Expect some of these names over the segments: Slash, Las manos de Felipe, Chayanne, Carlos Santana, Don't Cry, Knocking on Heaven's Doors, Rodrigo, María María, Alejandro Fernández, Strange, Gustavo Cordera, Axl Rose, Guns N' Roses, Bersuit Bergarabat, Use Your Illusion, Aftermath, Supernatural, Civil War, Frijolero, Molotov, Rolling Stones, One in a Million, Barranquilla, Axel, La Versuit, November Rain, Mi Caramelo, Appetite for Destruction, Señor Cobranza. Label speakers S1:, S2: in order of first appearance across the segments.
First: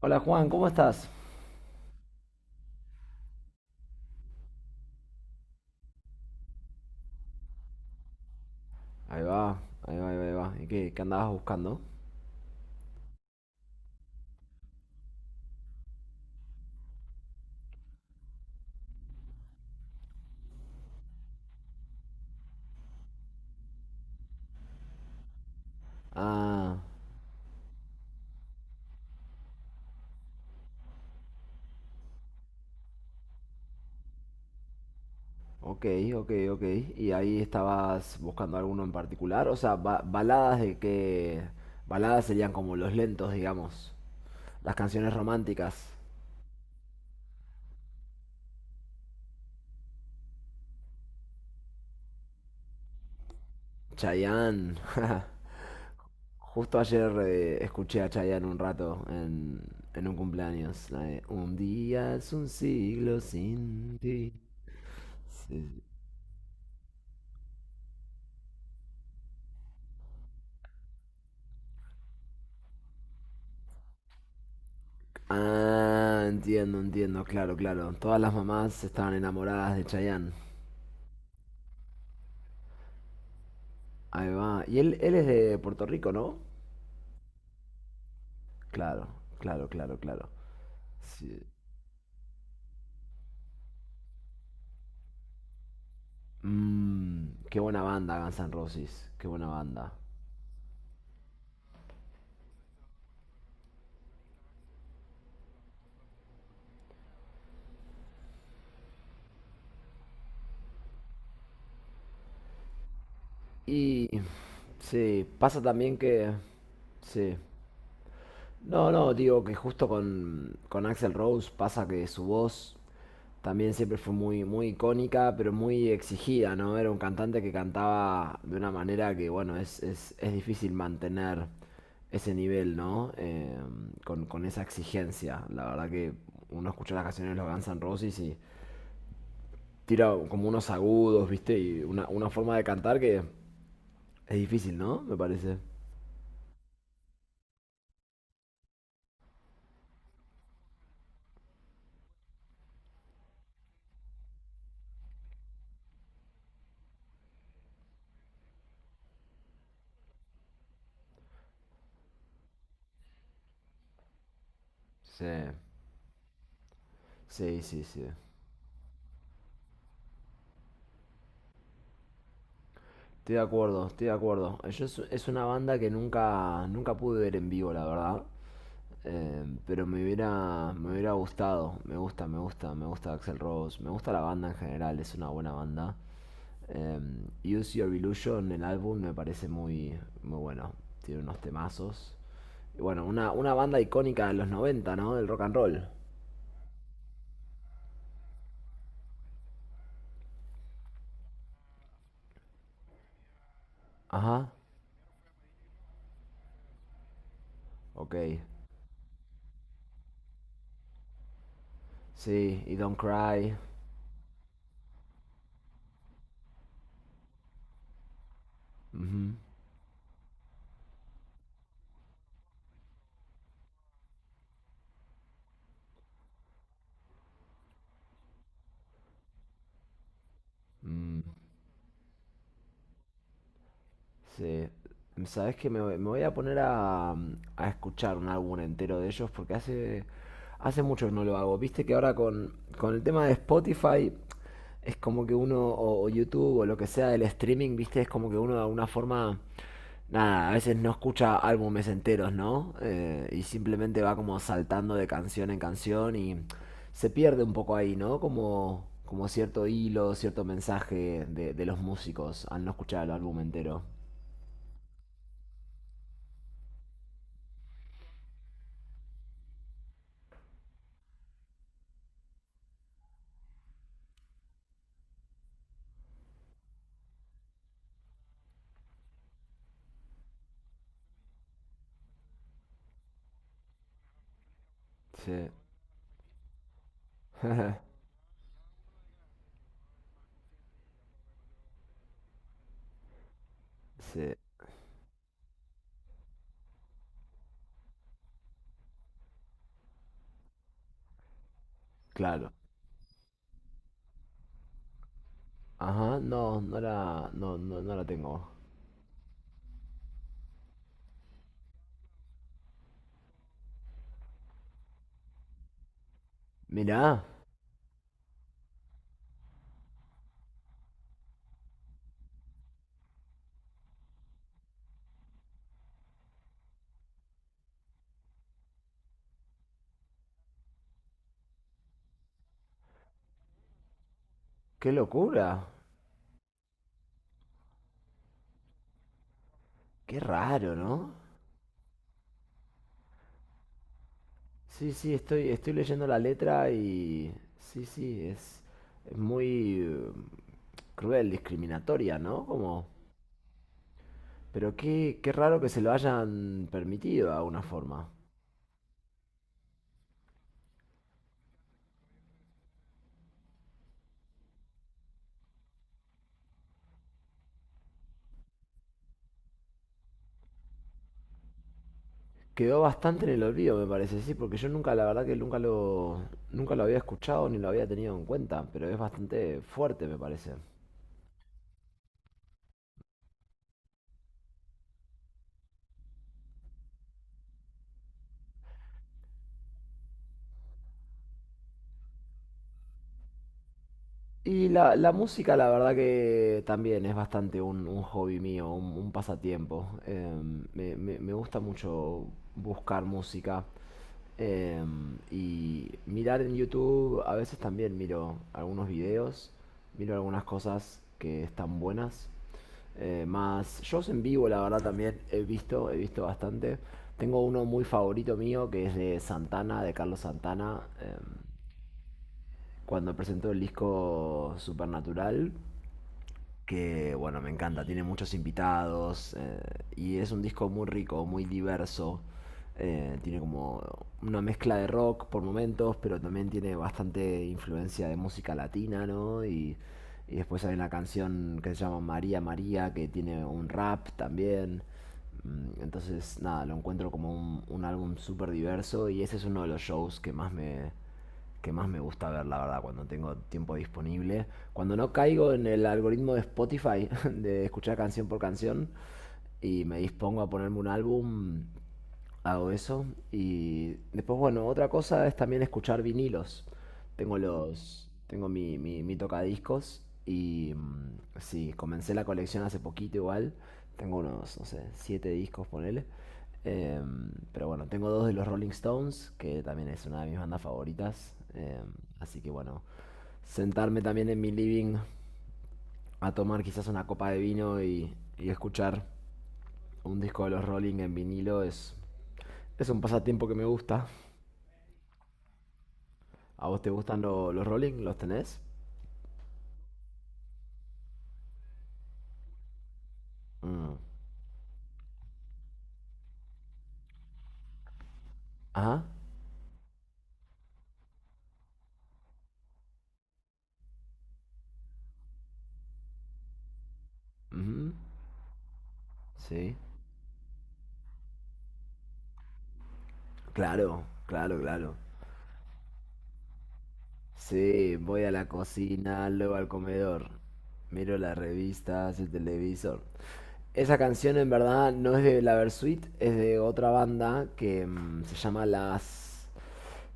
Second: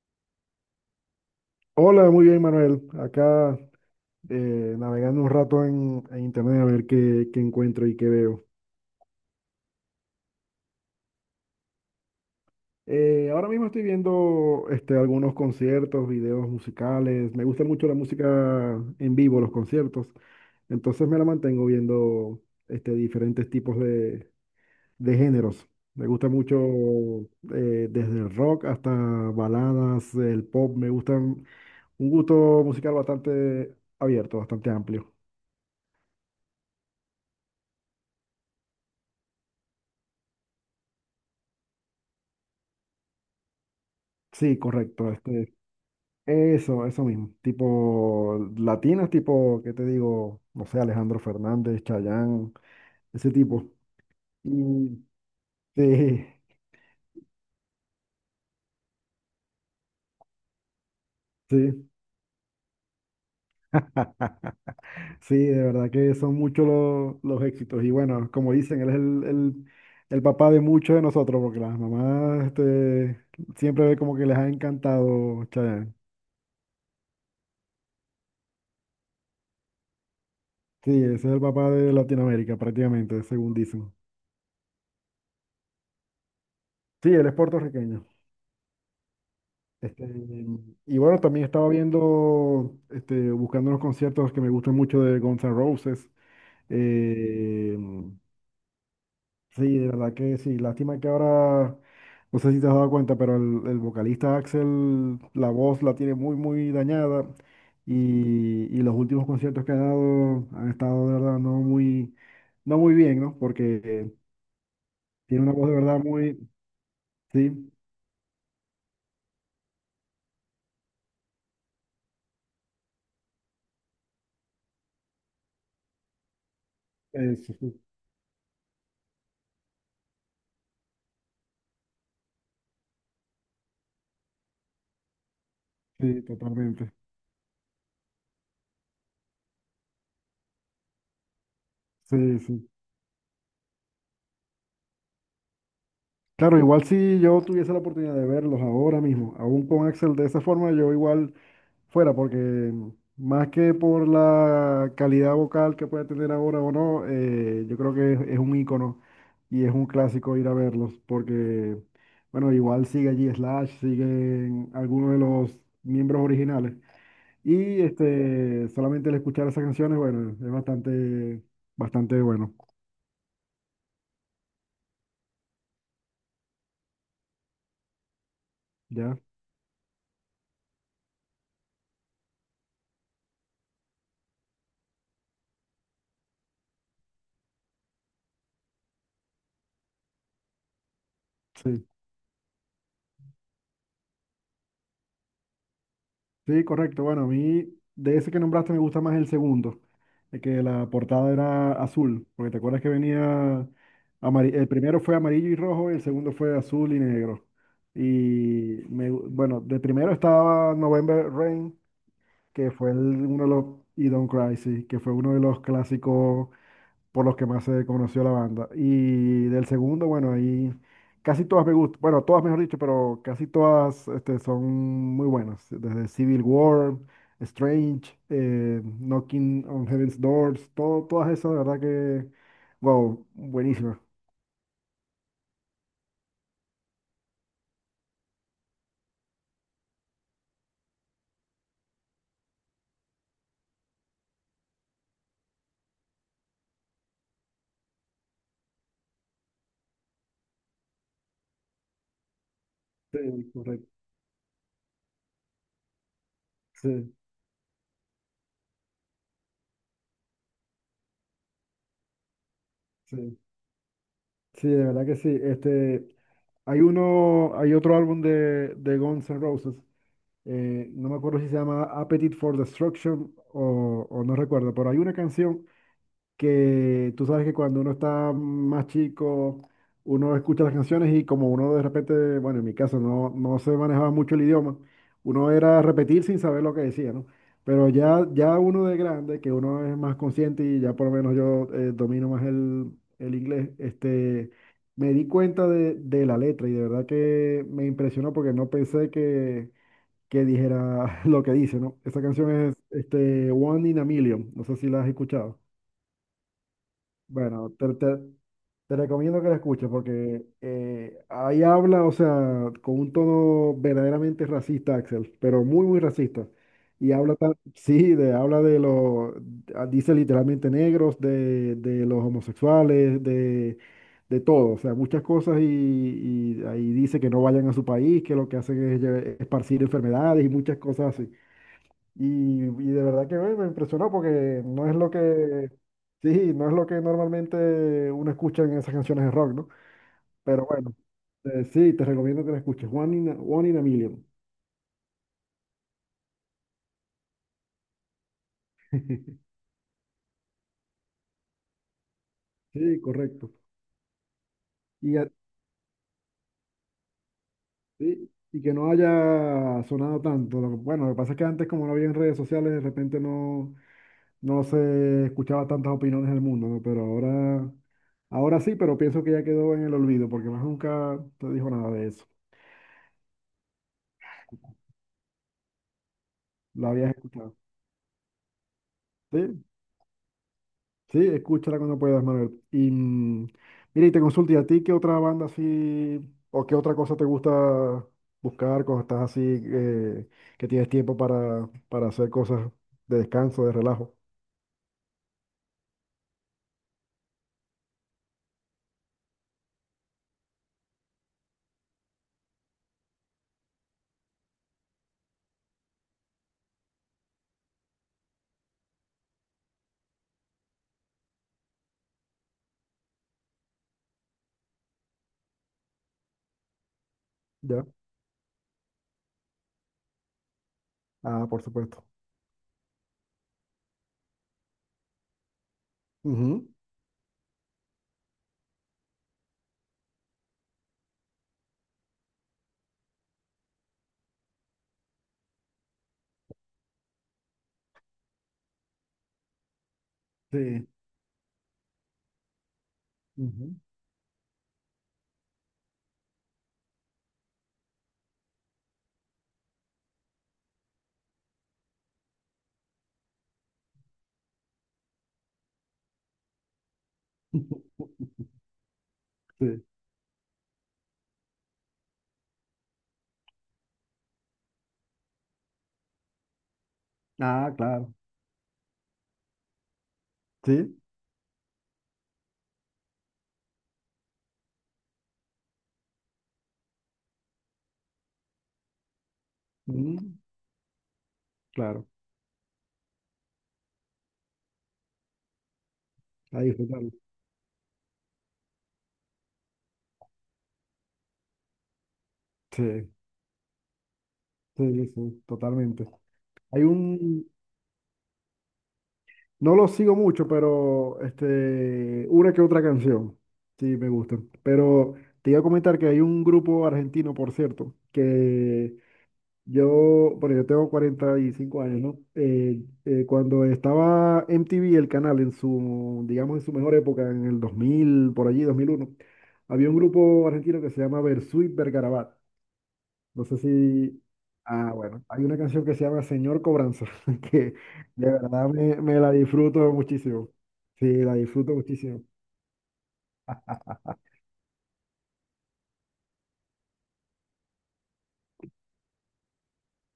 S1: Hola Juan, ¿cómo estás?
S2: Hola, muy bien, Manuel. Acá navegando un rato en internet a ver qué encuentro y qué veo.
S1: Ahí va, ahí va, ahí va, ahí va. ¿Y qué andabas buscando?
S2: Ahora mismo estoy viendo algunos conciertos, videos musicales. Me gusta mucho la música en vivo, los conciertos. Entonces me la mantengo viendo diferentes tipos de géneros. Me gusta mucho
S1: Ah,
S2: desde el rock hasta baladas, el pop. Me gustan un gusto musical bastante abierto, bastante amplio.
S1: ok, ok, ok. ¿Y ahí estabas buscando alguno en particular? O sea, baladas de qué. Baladas serían como los lentos, digamos.
S2: Sí,
S1: Las
S2: correcto.
S1: canciones románticas.
S2: Eso, eso mismo. Tipo latinos, tipo, ¿qué te digo? No sé, Alejandro Fernández, Chayanne, ese tipo.
S1: Chayanne.
S2: Y sí,
S1: Justo ayer escuché a Chayanne un rato en un cumpleaños. La de, un
S2: sí.
S1: día es un siglo sin ti.
S2: Sí,
S1: Sí,
S2: de
S1: sí, sí.
S2: verdad que son muchos los éxitos. Y bueno, como dicen, él es el papá de muchos de nosotros, porque las mamás siempre como que les ha encantado Chayanne.
S1: Ah, entiendo, entiendo, claro, claro. Todas las mamás estaban enamoradas de Chayanne.
S2: Sí, ese es el papá de Latinoamérica, prácticamente, según dicen.
S1: Ahí va. Y él es de Puerto Rico, ¿no?
S2: Sí, él es puertorriqueño.
S1: Claro, claro, claro,
S2: Este,
S1: claro.
S2: y bueno,
S1: Sí.
S2: también estaba viendo, buscando unos conciertos que me gustan mucho de Guns N' Roses.
S1: Mm, qué
S2: Eh,
S1: buena banda, Guns N' Roses. Qué buena
S2: sí, de
S1: banda.
S2: verdad que sí. Lástima que ahora, no sé si te has dado cuenta, pero el vocalista Axel, la voz la tiene muy, muy dañada. Y los últimos conciertos que ha dado han estado de verdad no muy bien, ¿no? Porque
S1: Y sí,
S2: tiene una
S1: pasa
S2: voz de
S1: también
S2: verdad
S1: que.
S2: muy,
S1: Sí.
S2: sí,
S1: No, no, digo que justo con Axl Rose pasa que su voz también siempre fue muy, muy icónica, pero muy exigida, ¿no? Era un cantante que
S2: sí, sí,
S1: cantaba de una manera que, bueno, es difícil mantener ese nivel, ¿no? Con esa exigencia. La verdad que
S2: sí,
S1: uno
S2: totalmente.
S1: escucha las canciones de los Guns N' Roses y tira como unos agudos, ¿viste? Y una
S2: Sí,
S1: forma de
S2: sí.
S1: cantar que es difícil, ¿no? Me parece.
S2: Claro, igual si yo tuviese la oportunidad de verlos ahora mismo, aún con Axel de esa forma, yo igual fuera, porque más que por la calidad vocal que puede tener ahora o no, yo creo que es un ícono y es un clásico ir a verlos, porque, bueno, igual sigue allí Slash, siguen algunos de
S1: Sí,
S2: los miembros originales.
S1: sí,
S2: Y
S1: sí, sí.
S2: solamente el escuchar esas canciones, bueno, es bastante, bastante bueno,
S1: Estoy de acuerdo, estoy de acuerdo. Yo es una banda que nunca, nunca pude ver en vivo, la verdad.
S2: ¿ya?
S1: Pero me hubiera gustado. Me gusta, me gusta, me gusta Axel Rose. Me gusta la banda en general, es una buena banda. Eh, Use Your Illusion, el álbum, me parece muy, muy bueno. Tiene unos
S2: Sí.
S1: temazos. Y bueno, una banda icónica de los noventa, ¿no? Del rock and roll.
S2: Sí, correcto. Bueno, a mí de ese que nombraste me gusta más el segundo, de que la portada era azul, porque te acuerdas que venía
S1: Ajá,
S2: el primero fue amarillo y rojo, y el segundo fue azul y negro.
S1: ok.
S2: Y bueno, de primero estaba November Rain,
S1: Sí,
S2: que
S1: y
S2: fue
S1: Don't
S2: uno de
S1: Cry.
S2: los, y Don't Cry, sí, que fue uno de los clásicos por los que más se conoció la banda.
S1: Ujú.
S2: Y del segundo, bueno, ahí casi todas me gustan, bueno, todas mejor dicho, pero casi todas son muy buenas, desde Civil War, Strange, Knocking on Heaven's Doors, todo,
S1: Mm.
S2: todas esas, de verdad que, wow, buenísimas.
S1: Sí. Sabes que me voy a poner a escuchar un álbum entero de ellos porque hace, hace mucho que no lo hago. Viste que ahora con el tema de Spotify es como que uno, o YouTube o lo que sea del streaming, viste, es como que uno de alguna forma, nada, a veces no escucha álbumes enteros, ¿no?
S2: Sí,
S1: Y
S2: correcto.
S1: simplemente va como saltando de canción en canción y se
S2: Sí,
S1: pierde un poco ahí, ¿no? Como, como cierto hilo, cierto mensaje de los músicos al no escuchar el álbum
S2: sí.
S1: entero.
S2: Sí, de verdad que sí. Hay otro álbum de Guns N' Roses. No me acuerdo si se llama Appetite for Destruction o no recuerdo, pero hay una canción que tú sabes que cuando uno está más chico, uno escucha las canciones y como uno de repente, bueno, en mi caso no se manejaba mucho el idioma,
S1: Sí.
S2: uno era repetir sin saber lo que decía, ¿no? Pero ya uno de grande, que uno es más consciente y ya por lo menos yo domino más el inglés,
S1: Sí,
S2: me di cuenta de la letra y de verdad que me impresionó porque no pensé que dijera lo que dice, ¿no? Esa canción
S1: claro.
S2: es One in a Million, no sé si la has escuchado.
S1: Ajá,
S2: Bueno,
S1: no
S2: te,
S1: la
S2: te-
S1: tengo.
S2: te recomiendo que la escuches porque ahí habla, o sea, con un tono verdaderamente racista, Axel, pero muy, muy racista. Y
S1: Mirá,
S2: habla, sí, de, habla de los, ah, dice literalmente negros, de los homosexuales, de todo, o sea, muchas cosas y ahí dice que no vayan a su país, que lo que hacen es esparcir enfermedades y muchas cosas así. Y de verdad que bueno, me impresionó porque no
S1: qué
S2: es lo
S1: locura.
S2: que, sí, no es lo que normalmente uno escucha en esas canciones de rock, ¿no?
S1: Qué
S2: Pero
S1: raro,
S2: bueno,
S1: ¿no?
S2: sí, te recomiendo que la escuches. One in a Million.
S1: Sí, sí, estoy, estoy leyendo la letra y. Sí, sí, es muy cruel, discriminatoria, ¿no? Como.
S2: Sí, correcto.
S1: Pero
S2: Y,
S1: qué,
S2: a-
S1: qué raro que se lo hayan permitido de alguna forma.
S2: sí, y que no haya sonado tanto. Bueno, lo que pasa es que antes, como no había en redes sociales, de repente no se escuchaba tantas opiniones del mundo, ¿no? Pero ahora sí, pero pienso que ya quedó en el olvido porque más nunca te dijo nada de eso.
S1: Quedó bastante en el olvido, me parece, sí, porque yo nunca, la verdad que nunca nunca lo
S2: Lo
S1: había
S2: habías
S1: escuchado
S2: escuchado.
S1: ni lo había tenido en cuenta, pero es bastante
S2: ¿Sí?
S1: fuerte, me parece.
S2: Sí, escúchala cuando puedas, Manuel. Y mira, y te consulto, ¿y a ti qué otra banda así, o qué otra cosa te gusta buscar cuando estás así, que tienes tiempo para hacer cosas de descanso, de relajo?
S1: Y la música, la verdad que también es bastante un hobby mío, un pasatiempo. Me gusta mucho buscar música y mirar en YouTube. A veces también miro algunos videos, miro algunas cosas que están buenas. Más shows en vivo, la verdad también he visto bastante. Tengo uno muy
S2: ¿Ya?
S1: favorito mío que es de Santana, de Carlos Santana.
S2: Ah, por supuesto.
S1: Cuando presentó el disco Supernatural,
S2: Ujú,
S1: que bueno, me encanta, tiene muchos invitados y es un disco muy rico, muy diverso. Tiene como una mezcla de rock por momentos, pero también tiene bastante influencia de música latina, ¿no? Y después hay
S2: sí.
S1: una canción que se llama María María, que tiene un
S2: Ujú,
S1: rap también. Mm, entonces, nada, lo encuentro como un álbum súper diverso y ese es uno de los shows que más que más me gusta ver, la verdad, cuando tengo tiempo disponible. Cuando no caigo en el algoritmo de Spotify de escuchar canción por canción y
S2: sí.
S1: me dispongo a ponerme un álbum, hago eso. Y después, bueno, otra cosa es también escuchar vinilos.
S2: Ah, claro.
S1: Tengo mi, mi, mi tocadiscos y
S2: Sí.
S1: mm, sí, comencé la colección hace poquito igual. Tengo unos, no sé, siete discos, ponele. Pero bueno, tengo dos de los Rolling Stones, que también es una de mis
S2: Mm,
S1: bandas favoritas.
S2: claro.
S1: Así que bueno, sentarme también en mi living a tomar
S2: Ahí
S1: quizás una
S2: disfrutarlo.
S1: copa de vino y escuchar un disco de los Rolling en vinilo es un
S2: Sí,
S1: pasatiempo que me gusta.
S2: sí, sí, totalmente.
S1: ¿A vos
S2: Hay
S1: te gustan
S2: un,
S1: los rolling? ¿Los tenés?
S2: No lo sigo mucho, pero una que otra canción. Sí,
S1: Mm.
S2: me gusta. Pero te iba a comentar que hay un grupo argentino, por cierto, que
S1: Ajá.
S2: yo, bueno, yo tengo 45 años, ¿no? Cuando estaba MTV, el canal, en su, digamos, en su mejor época, en el dos
S1: Ujú.
S2: mil por allí, 2001
S1: Sí.
S2: había un grupo argentino que se llama Versuit Vergarabat. No sé
S1: Claro,
S2: si...
S1: claro,
S2: Ah,
S1: claro.
S2: bueno, hay una canción que se llama Señor Cobranza, que
S1: Sí, voy a
S2: de
S1: la
S2: verdad me
S1: cocina,
S2: la
S1: luego al
S2: disfruto
S1: comedor.
S2: muchísimo. Sí,
S1: Miro
S2: la
S1: las
S2: disfruto
S1: revistas,
S2: muchísimo.
S1: el televisor. Esa canción en verdad no es de La Versuit, es de otra banda que se llama Las.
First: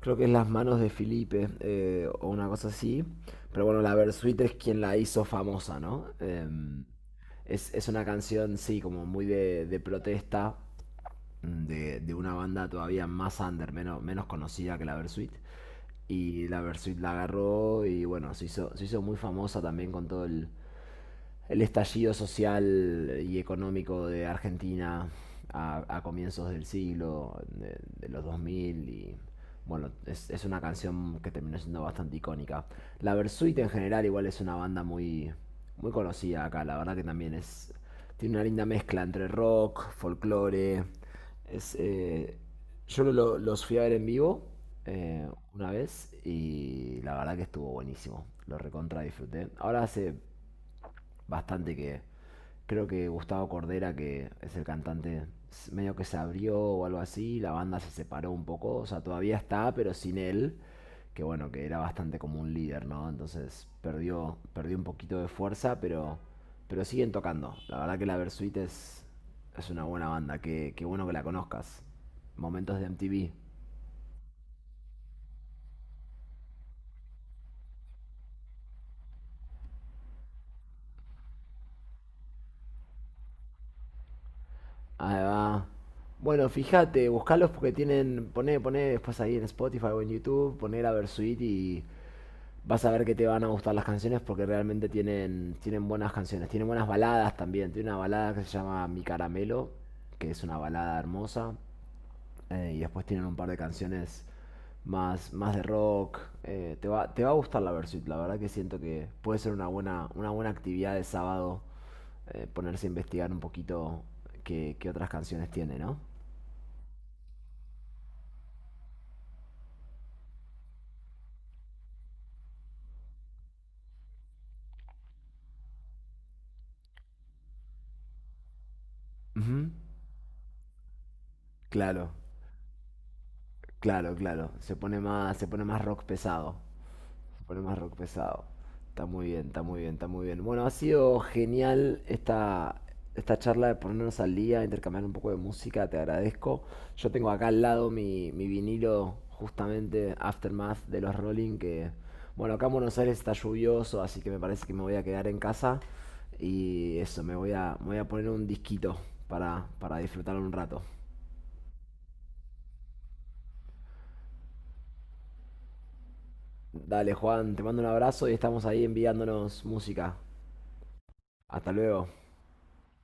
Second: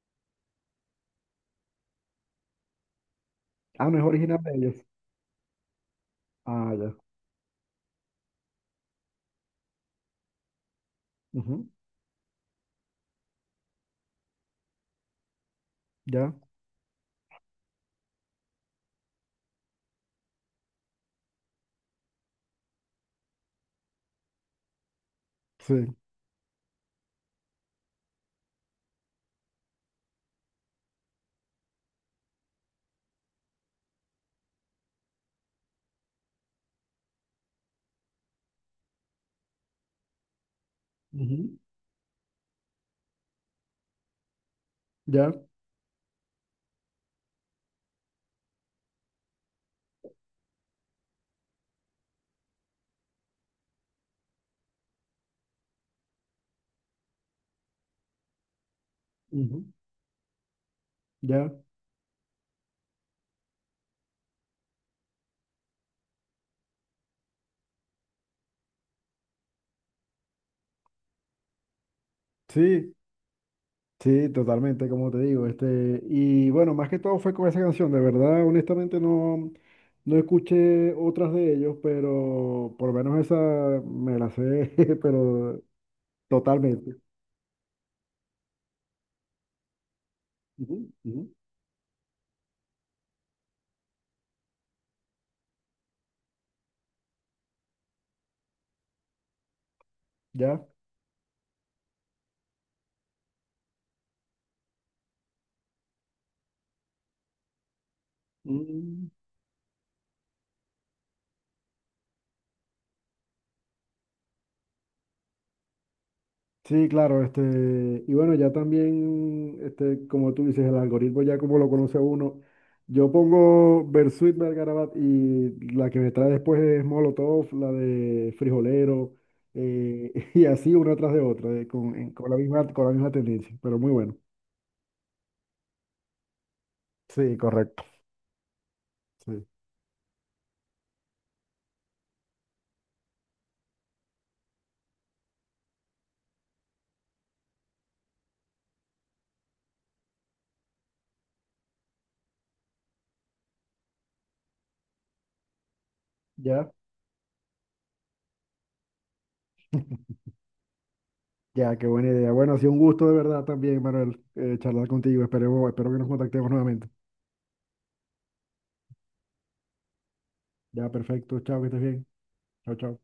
S1: Creo que es Las manos de Felipe o una cosa así. Pero bueno,
S2: Ah,
S1: la
S2: no es original
S1: Versuite
S2: de
S1: es quien
S2: ellos.
S1: la hizo famosa, ¿no?
S2: Ah, ya.
S1: Es una canción, sí, como muy de protesta
S2: Ujú,
S1: de una banda todavía más under, menos, menos conocida que la Versuit.
S2: ya,
S1: Y la Versuit la agarró y bueno, se hizo muy famosa también con todo el estallido social y económico de Argentina
S2: sí.
S1: a comienzos del siglo, de los 2000 y bueno, es, una canción que terminó siendo bastante icónica. La Versuit en general igual es una banda muy, muy conocida acá, la verdad que también es. Tiene una linda mezcla entre rock, folclore.
S2: Ujú,
S1: Es, yo los fui a ver en vivo eh,
S2: ya,
S1: una vez y la verdad que estuvo buenísimo. Lo recontra disfruté. Ahora hace bastante que creo que Gustavo Cordera, que es el cantante, medio que se abrió o algo así, la banda se separó un poco, o sea, todavía
S2: ujú,
S1: está, pero sin él, que bueno,
S2: ya.
S1: que era bastante como un líder, ¿no? Entonces perdió, perdió un poquito de fuerza, pero siguen tocando. La verdad que la Versuit es una buena banda, qué qué bueno que la conozcas. Momentos de
S2: Sí,
S1: MTV.
S2: sí, totalmente, como te digo. Y bueno, más que todo fue con esa canción. De verdad, honestamente, no escuché otras de ellos, pero por lo menos esa me la sé,
S1: Ahí
S2: pero
S1: va. Bueno,
S2: totalmente.
S1: fíjate, buscalos porque tienen, poné, poné después ahí en Spotify o en YouTube, poné
S2: Ujú,
S1: la
S2: ujú.
S1: Versuit y vas a ver que te van a gustar las canciones porque realmente tienen, tienen buenas canciones, tienen buenas baladas también. Tiene una balada que se llama Mi Caramelo, que es una
S2: ¿Ya?
S1: balada hermosa, y después tienen un par de canciones más, más de rock. Te va, te va a gustar la Versuit, la verdad que siento que
S2: Mm,
S1: puede ser una buena actividad de sábado, ponerse a investigar un poquito qué otras canciones tiene, ¿no?
S2: sí, claro, y bueno, ya también, como tú dices, el algoritmo ya como lo conoce uno, yo pongo Bersuit Bergarabat y la que me trae después es Molotov, la de Frijolero,
S1: Ujú.
S2: y así una tras de otra, con,
S1: Claro,
S2: en- con la misma, con la misma tendencia, pero muy
S1: claro,
S2: bueno.
S1: claro. Se pone más rock pesado.
S2: Sí,
S1: Poner más
S2: correcto.
S1: rock pesado. Está muy
S2: Sí.
S1: bien, está muy bien, está muy bien. Bueno, ha sido genial esta, esta charla de ponernos al día, intercambiar un poco de música, te agradezco. Yo tengo acá al lado mi, mi vinilo, justamente Aftermath de los Rolling, que, bueno, acá en Buenos Aires está lluvioso, así que me parece que me voy a quedar en casa.
S2: Ya,
S1: Y eso, me voy a poner un disquito para disfrutar un rato.
S2: ya, qué buena idea. Bueno, ha sido un gusto de verdad también, Manuel, charlar contigo. Espero que nos contactemos nuevamente.
S1: Dale, Juan, te mando un abrazo y estamos ahí enviándonos música.
S2: Ya, perfecto. Chao, que
S1: Hasta
S2: estés bien.
S1: luego.
S2: Chao, chao.